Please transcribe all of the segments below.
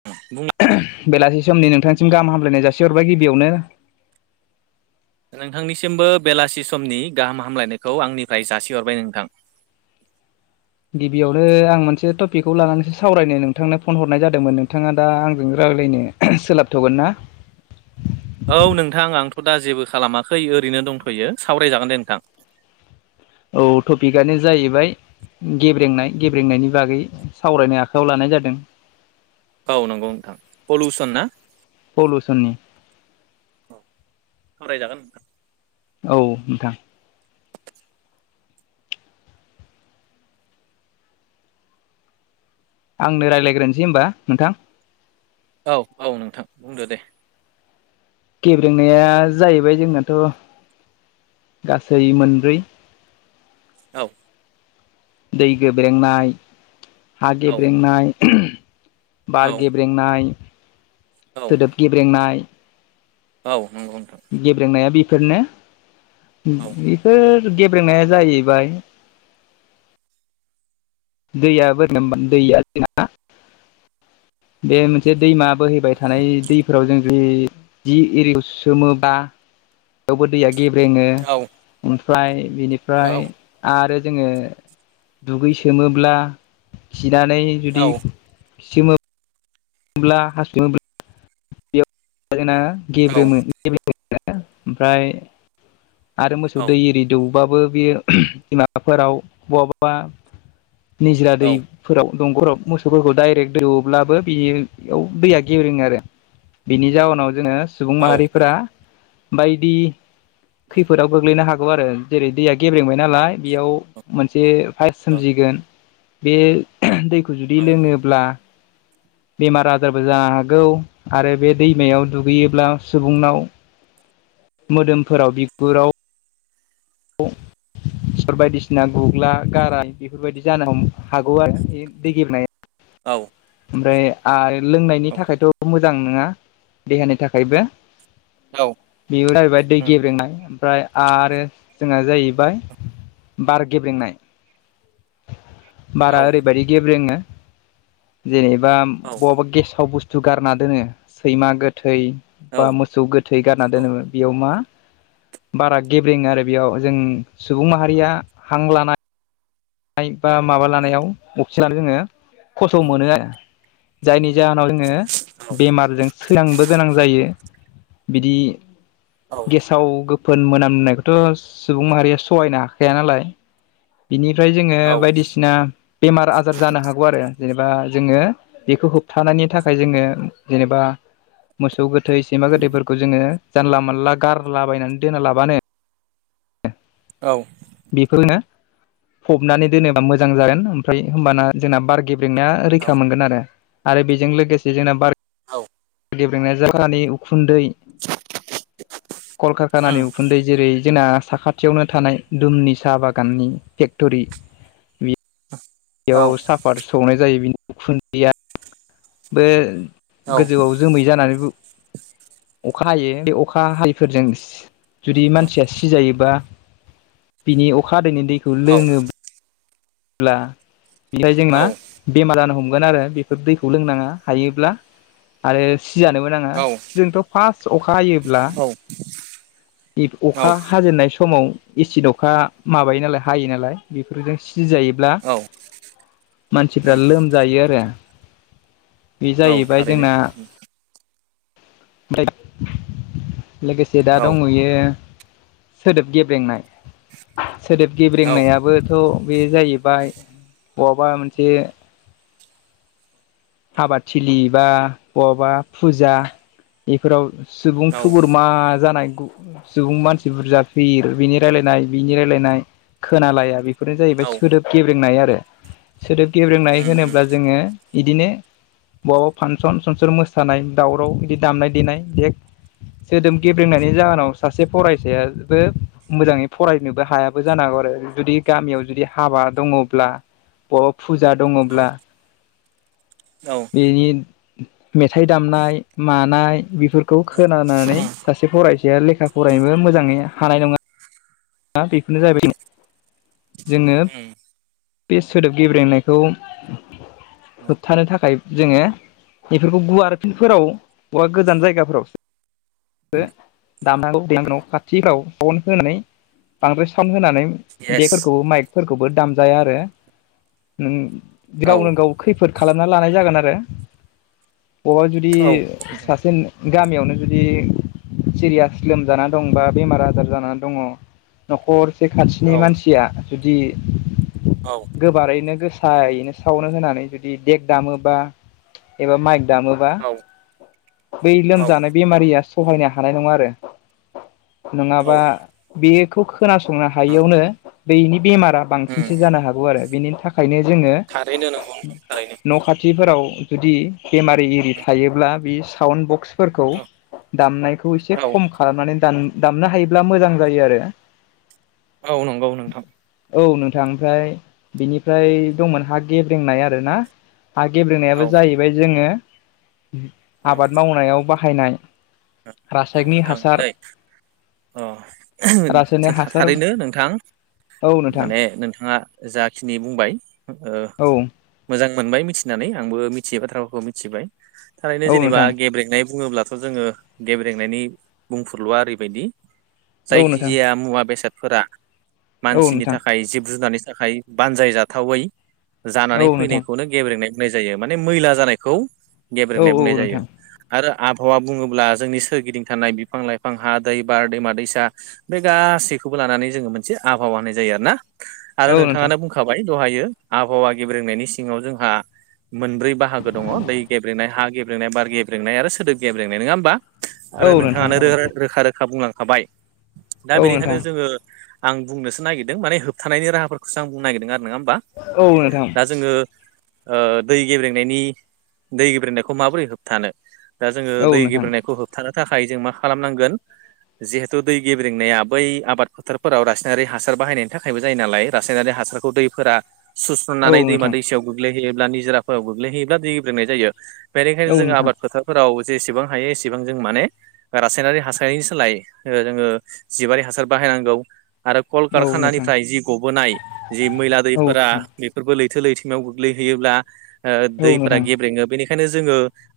[unintelligible] बेलासि समनि नोंथांनिसिम गाहाम हामलायनाय जासिहरबाय गिबियावनो। नोंथांनिसिमबो बेलासि समनि गाहाम हामलायनायखौ आंनिफ्राय जासिहरबाय नोंथां। गिबियावनो आं मोनसे टपिकखौ लानानैसो सावरायनो नोंथांनो फन हरनाय जादोंमोन नोंथाङा दा आंजों रायलायनो सोलाबथ'गोन ना? औ नोंथां आंथ' दा जेबो खालामाखै ओरैनो दंथ'यो सावरायजागोन दे नोंथां। औ टपिकआनो जाहैबाय गेब्रेंनाय गेब्रेंनायनि बागै सावरायनो आखायाव लानाय जादों। औ नोंगौ नोंथां पलिउसन ना? पलिउसननि सावरायजागोन। औ नोंथां। आंनो रायलायग्रोनोसै होमबा नोंथां। औ औ नोंथां बुंदो दे। गेब्रेंनाया जाहैबाय जोंनाथ' गासै मोनब्रै औ। दै गोेब्रेंनाय, हा औ गेब्रेंनाय औ बार गेब्रेंनाय, औ सोदोब गेब्रेंनाय औ नोंगौ नोंथां। गेब्रेंनाया बेफोरनो। औ बेफोर गेब्रेंनाया जाहैबाय दैया [unintelligible] दैया जोंना बे मोनसे दैमा बोहैबाय थानाय दैफोराव जों जेरै जि एरियायाव सोमो बा बेयावबो दैया गेब्रेङो। औ ओमफ्राय बिनिफ्राय आरो जोङो दुगैसोमोब्ला, खिनानै औ जुदि खिसोमोब्ला हासु बा जोंना औ गेब्रेङो। ओमफ्राय आरो मोसौ दै एरि दौबाबो बेयो माबाफोराव बहाबा निजिरा दै फोराव दंगफोराव मोसौफोरखौ डाइरेक्ट दोवोब्लाबो बेयाव दैया गेब्रेङो आरो। बिनि जाउनाव जोङो सुबुं माहारिफोरा बायदि खैफोदाव गोग्लैनो हागौ आरो जेरै दैया गेब्रेंबाय नालाय बेयाव मोनसे फाइस सोमजिगोन, बे दैखौ जुदि लोङोब्ला बेमार आजारबो जानो हागौ आरो बे दैमायाव दुगैयोब्ला सुबुंनाव मोदोमफोराव बिगुराव [unintelligible] सिथर बायदिसिना गुग्ला गाराय बेफोरबायदि जानो हम हागौ आरो दै गेब्रेंनाया। औ। ओमफ्राय आरो लोंनायनि थाखायथ' मोजां नङा देहानि थाखायबो। बेयो जाहैबाय दै गेब्रेंनाय। ओमफ्राय आरो जोंना जाहैबाय बार गेब्रेंनाय। बारा औ ओरैबायदि गेब्रेङो जेनेबा बहाबा गेसाव बुस्थु गारना दोनो सैमा गोथै बा मोसौ गोथै गारना दोनोब्ला बेयाव मा बारा गेब्रेङो आरो बेयाव जों सुबुं माहारिया हां लानाय नाय बा माबा लानायाव अक्सि जोङो खस्थ' मोनो आरो जायनि जाहोनाव जोङो बेमारजों थैलांनोबो गोनां जायो बिदि गेसाव गोब फोन मोनामनायखौथ' सुबुं माहारिया सहायनो हाखाया नालाय बिनि फ्राय जोङो बायदिसिना बेमार आजार जानो हागौ आरो जेनेबा जोङो बेखौ होबथानायनि थाखाय जोङो जेनेबा मोसौ गोथै सैमा गोथैफोरखौ जोङो जानला मोनला गारलाबायनानै दोना लाबानो औ बेखौ फबनानै दोनोबा मोजां जागोन ओमफ्राय होमबाना जोंना बार गेब रोंना रैखा मोनगोन आरो बेजों लोगोसे जोंना बार औ गेब्रेंनाय जखानि उखुन्दै कलकारखानानि उखुन्दै जेरै जोंना साखाथियावनो थानाय दुमनि साहा बागाननि फेक्ट'रि बि [inaudible] बेयाव साफार सौनाय जायो बिनि उखुन्दैया बो औ गोजौआव जोमै जानानैबो अखा हायो बे अखा हादैफोरजों सि जुदि मानसिया सिजायोबा बिनि अखा हादैैनि दैखौ औ लोङोब ब्ला ओमफाय जों मा? बेमार जानो हमगोन आरो बेफोर दैखौ लोंनाङा हायोब्ला आरो सिजानोबो नाङा औ जोंथ' फार्स्ट अखा हायोब्ला औ अखा हाजेननाय समाव एसिड अखा माबायो नालाय हायो नालाय बेफोरजों सिजायो ब्ला औ मानसिफ्रा उम लोमजायो आरो बे औ जाहैबाय थारैनो जोंना लोगोसे दा औ दंहैयो सोदोब गेब्रेंनाय सोदोब औ गेब्रेंनायाबो थ' बे जाहैबाय बहाबा मोनसे हाबाद थिलि बा बहाबा फुजा इफोराव सुबुं औ थुबुर मा जानाय गु सुबुं मानसि बुरजा भिहिर बिनि रायलायनाय बिनि रायलायनाय खोनालाया बे बेफोरनो औ उम औ जाहैबाय सोदोब गेब्रेंनाय आरो सोदोब गेब्रेंनाय उम उम होनोब्ला जोङो इदिनो बहाबा फांसन सनसन मोसानाय दावराव इदि दामनाय देनाय देख सोदोब गेब्रेंनायनि जाहोनाव सासे फरायसायाबो मोजाङै फरायनोबो हायाबो जानो हागौ आरो जुदि गामियाव जुदि हाबा दङब्ला बहाबा फुजा दङब्ला औ बिनि मेथाइ दामनाय मानाय बेफोरखौ खोनानानै सासे सासे फरायसाया लेखा उम फरायनोबो मोजाङै हानाय नङा आ बेखौनो जाहैबाय जोङो उम बे सोदोब गेब्रेनायखौ उम होबथानो थाखाय जोङो बेफोरखौ गुवार फिलफोराव बा गोजान जायगाफोराव बो दामनांगौ उम [unintelligible] खाथिफ्राव बन होनानै बांद्राय साउन्ड होनानै येस देगफोरखौ माइकफोरखौबो दाम जाया आरो नों औ गावनो गाव खैफोद खालामना लानाय जागोन आरो बबावबा जुदि औ सासे नो गामियावनो जुदि सिरियास लोमजाना दं बा बेमार आजार जानानै दङ न'खरसे औ खान्थिनि मानसिया जुदि औ गोबारैनो गोसायैनो सावन्द होनानै जुदि देग दामोबा एबा माइक दामोबा औ बै औ लोमजानाय बेमारिया सहायनो हानाय नङा आरो नङाबा बेखौ खोनासंनो हायियावनो बेनि बेमारा बां उम सिन जानो हागौ आरो बिनि थाखायनो जोङो थारैनो नंगौ नोंथां थारैनो न' खाथि खाथिफोराव जुदि बेमारि एरि थायोब्ला बे साउन्ड बक्स फोरखौ उम दामनायखौ एसे औ खम खालामनानै दाम दामनो हायोब्ला मोजां जायो आरो औ नंगौ नंगौ औ नोंथां ओमफ्राय बिनिफ्राय दंमोन हा गेब्रेंनाय आरो ना हा औ गेब्रेंनायाबो जाहैबाय जोङो औ आबाद मावनायाव बाहायनाय औ रासायनिक नोंथां हासार दैै अ रासायनिक हासार थारैनो औ नोंथां नोंथां माने नोंथाङा जाखिनि बुंबाय ओ औ मोजां मोनबाय मिथिनानै आंबो मिथियै बाथ्राफोरखौ मिथिबाय थारैनो औ जेनेबा नोंथां गेब्रेंनाय बुङोब्ला थ' जोङो गेब्रेंनायनि बुंफोरल'आ ओरैबायदि औ नोंथां जायखिजाया मुवा बेसाद फोरा औ मानसिनि नोंथां थाखाय जिब जुनारनि थाखाय बानजाय जाथावै औ जानानै नोंथां फैनायखौनो गेब्रेंनाय बुंनाय जायो माने मैला जानायखौ औ गेब्रेंनाय औ बुंनाय नोंथां जायो आरो आबहावा बुङोब्ला जोंनि सोरगिदिं थानाय बिफां लाइफां हा दै बार दैमा दैसा बे गासैखौबो लानानै जोङो मोनसे आबहावा होनाय जायो आरो ना आरो औ नोंथां नोंथाङानो बुंखाबाय दहायो आबहावा गेब्रेंनायनि सिङाव जोंहा मोनब्रै बाहागो दङ दै गेब्रेंनाय हा गेब्रेंनाय बार गेब्रेंनाय आरो सोदोब गेब्रेेंनाय नङा होमबा आरो औ नोंथां औ नोंथाङानो नोंथां रोखा रोखा बुंलांखाबाय दा औ बेनिखायनो नोंथां जोङो आं बुंनोसो नागिरदों माने होबथानायनि राहाफोरखौसो आं बुंनो नागिरदों आरो नङा होमबा औ नोंथां दा जोङो ओ दै गेब्रेंनायनि दै गेब्रेंनायखौ माबोरै होबथानो दा जोङो दै नोंथां गेब्रेंनायखौ होबथानो थाखाय जों मा खालाम नांगोन जिहेथु दै गेब्रेंनाया बै आबाद फोथारफोराव रासायनारि हासार बाहायनायनि थाखायबो जायो नालाय रासायनारि हासार थ दैफोरा औ सुस्र'नानै दैमा नोंथां दैसायाव गोग्लैहैयोब्ला निजोराफोराव गोग्लैहैयोब्ला दै गेब्रेंनाय जायो औ बेनिखायनो जोङो नोंथां आबाद फोथारफोराव जेसेबां हायो एसे एसेबां जों माने रासायनारि हासारनि सोलाय ओ जोङो जिबारि हासार बाहायनांगौ आरो कल औ नोंथां कारखानानिफ्राय जि गबोनाय जि मैला औ दैफोरा नोंथां बेफोरबो लैथो लैथोमाव गोग्लैहैयोब्ला ओ औ दैफोरा नोंथां गेब्रेङो बेनिखाय बेखायनो जोङो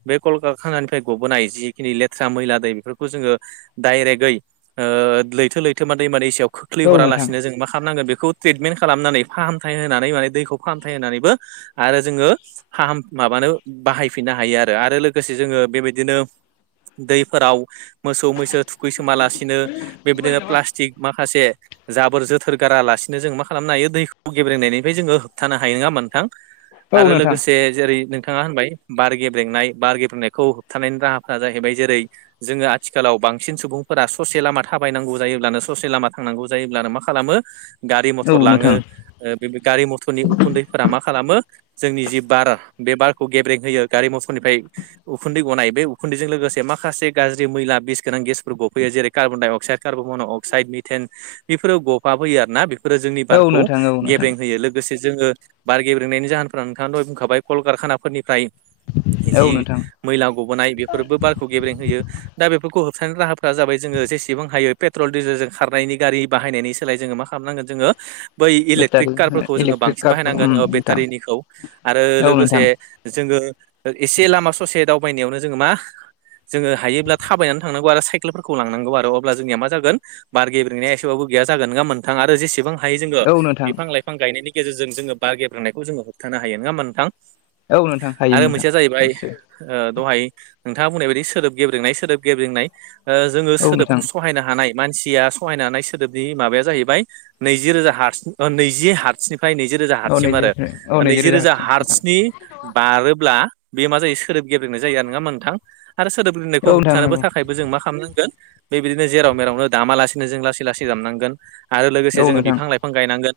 बे कल कारखानानिफ्राय गबोनाय जि नि लेथ्रा मैला दै बेफोरखौ जोङो डाइरेक्टयै ओ लैथो लैथोमा दैमा दैसायाव औ नोंथां खोख्लैहरालासिनो जों मा खालाम नांगोन बेखौ ट्रिटमेन्ट खालामनानै फाहामथाय होनानै माने दैखौ फाहामथाय होनानैबो आरो जोङो फाहाम माबानो बाहायफिननो हायो आरो आरो लोगोसे जोङो बेबायदिनो दैफोराव मोसौ मैसो थुखैसोमालासिनो बेबायदिनो प्लास्टिक माखासे जाबोर जोथोर गारालासिनो जों मा खालामनो हायो दैखौ गेब्रेंनायनिफ्राय जोङो होबथानो हायो नङा होमबा नोंथां? औ आरो नोंथां लोगोसे जेरै नोंथाङा होनबाय बार गेब्रेंनाय बार गेब्रेंनायखौ होबथानायनि राहा ओ जाहैबाय जेरै जोङो आथिखालाव बांसिन सुबुंफोरा ससे लामा थाबायनांगौ जायोब्लानो ससे लामा थांनांगौ जायोब्लानो मा खालामो गारि औ मथर लाङो नोंथां ओ बे गारि मथरनि उखुन्दै फोरा मा खालामो जोंनि जि बार बे बारखौ गेब्रें होयो गारि मथरनिफ्राय उखुन्दै गनाय उ उखुन्दैजों लोगोसे माखासे गाज्रि मैला बिस गोनां गेसफोर गफैयो जेरै carbon dioxide carbon monoxide methane बेफोरो गफा बोयो आरोना बेफोरो जोंनि औ बारखौ नोंथां औ नोंथां गेब्रें होयो लोगो लोगोसे जोङो बार गेब्रेंनायनि जाहोनफोरा नोंथाङा दहाय बुंखाबाय कल कारखानाफोरनिफ्राय औ जि नोंथां मैला गबोनाय बेफोरबो बारखौ गेब्रें होयो दा बेफोरखौ होबथानो राहाफोरा जाबाय जोङो जेसेबां हायो पेट्रल डिजेलजों खारनायनि गारि बाहायनायनि सोलाय जोङो मा खालामनांगोन जोङो बै इलेक्ट्रिक बेटारि कारफोरखौ जोङो इलेक्ट्रिक बांसिन कारफोर उम बाहायनांगोन ओ नोंथां बेटारिनिखौ आरो औ लोगोसे नोंथां जोङो ओ एसे लामा ससे दावबायनायावनो जोङो मा जोङो हायोब्ला थाबायनानै थांनांगौ आरो साइकेलफोरखौ लांनांगौ आरो अब्ला जोंनिया मा जागोन। बार गेब्रेंनाया एसेबाबो गैया जागोन। नङा होमबा नोंथां? आरो जेसेबां हायो जोङो औ नोंथां बिफां लाइफां गायनायनि गेजेरजों जोङो बार गेब्रेंनायखौ जोङो होबथानो हायो। नङा होमबा नोंथां? औ नोंथां हायो आरो नोंथां मोनसेया जाहैबाय निस्सय ओ दहाय नोंथाङा बुंनाय बायदि सोदोब गेब्रेंनाय सोदोब गेब्रेनाय ओ जोङो औ सोदोब नोंथां सहायनो हानाय मानसिया सहायनो हानाय सोदोबनि माबाया जाहैबाय नैजि रोजा हार्स ओ नैजि हार्सनिफ्राय नैजि रोजा औ हार्ससिम नैजि आरो औ ओ नैजि नैजिरोजा रोजा हारसिं नोंथां हार्सनि बारोब्ला बे मा जायो सोदोब गेब्रेंनाय जायो आरो नङा होमबा नोंथां आरो सोदोब गेब्रेंनायखौ औ नोंथां होबथानोबो नंगौ थाखाय जों मा खालामनांगोन बेबायदिनो जेराव मेरावनो दामा लासेनो जों लासै लासै दामनांगोन। आरो लोगोसे औ जोङो नोंथां बिफां लाइफां गायनांगोन।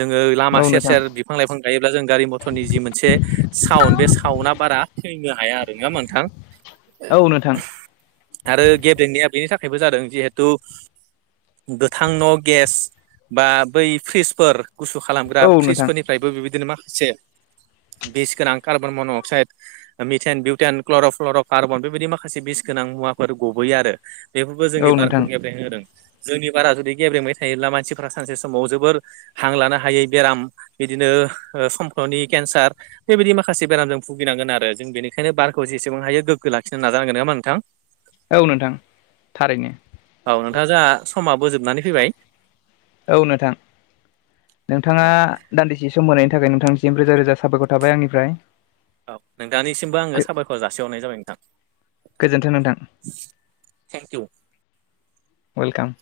जोङो लामा औ सेर नोंथां सेर बिफां लाइफां गायोब्ला जों गारि मथरनि जि मोनसे साउन्ड बे साउन्डा बारा फैनो हाया आरो नङा होमबा नोंथां? औ नोंथां। आरो गेब्रेंनाया बेनि थाखायबो जादों जिहेथु गोथां न' गेस बा बै फ्रिजफोर गुसु खालामग्रा औ नोंथां फ्रिजफोरनि फ्रायबो बिबायदिनो माखासे बिस गोनां carbon monoxide, methane, butane, क्ल'रफ colour' carbon बेबायदि माखासे बिस गोनां मुवाफोर गबोयो आरो बेफोरबो औ जोंनि बारखौ नोंथां गेब्रें होदों। जोंनि बारा जुदि गेब्रेंबाय थायोब्ला मानसिफ्रा सानसे समाव जोबोर हां लानो हायै बेराम बिदिनो ओ समफ्लनि केन्सार। बेबायदि माखासे बेरामजों भुगिनांगोन आरो जों बेनिखायनो बारखौ जेसे बेसेबां हायो गोगो लाखिनो नाजानांगोन नङा होमबा नोंथां? औ नोंथां थारैनो। औ नोंथां जोंहा समाबो जोबनानै फैबाय। औ नोंथां। नोंथाङा औ दान्दिसे सम होनायनि थाखाय नोंथांनिसिम रोजा रोजा साबायखर थाबाय आंनिफ्राय। औ नोंथांनिसिमबो आङो साबायखर जासिहरनाय जाबाय नोंथां। गोजोन्थों नोंथां। Thank you. वेलकाम।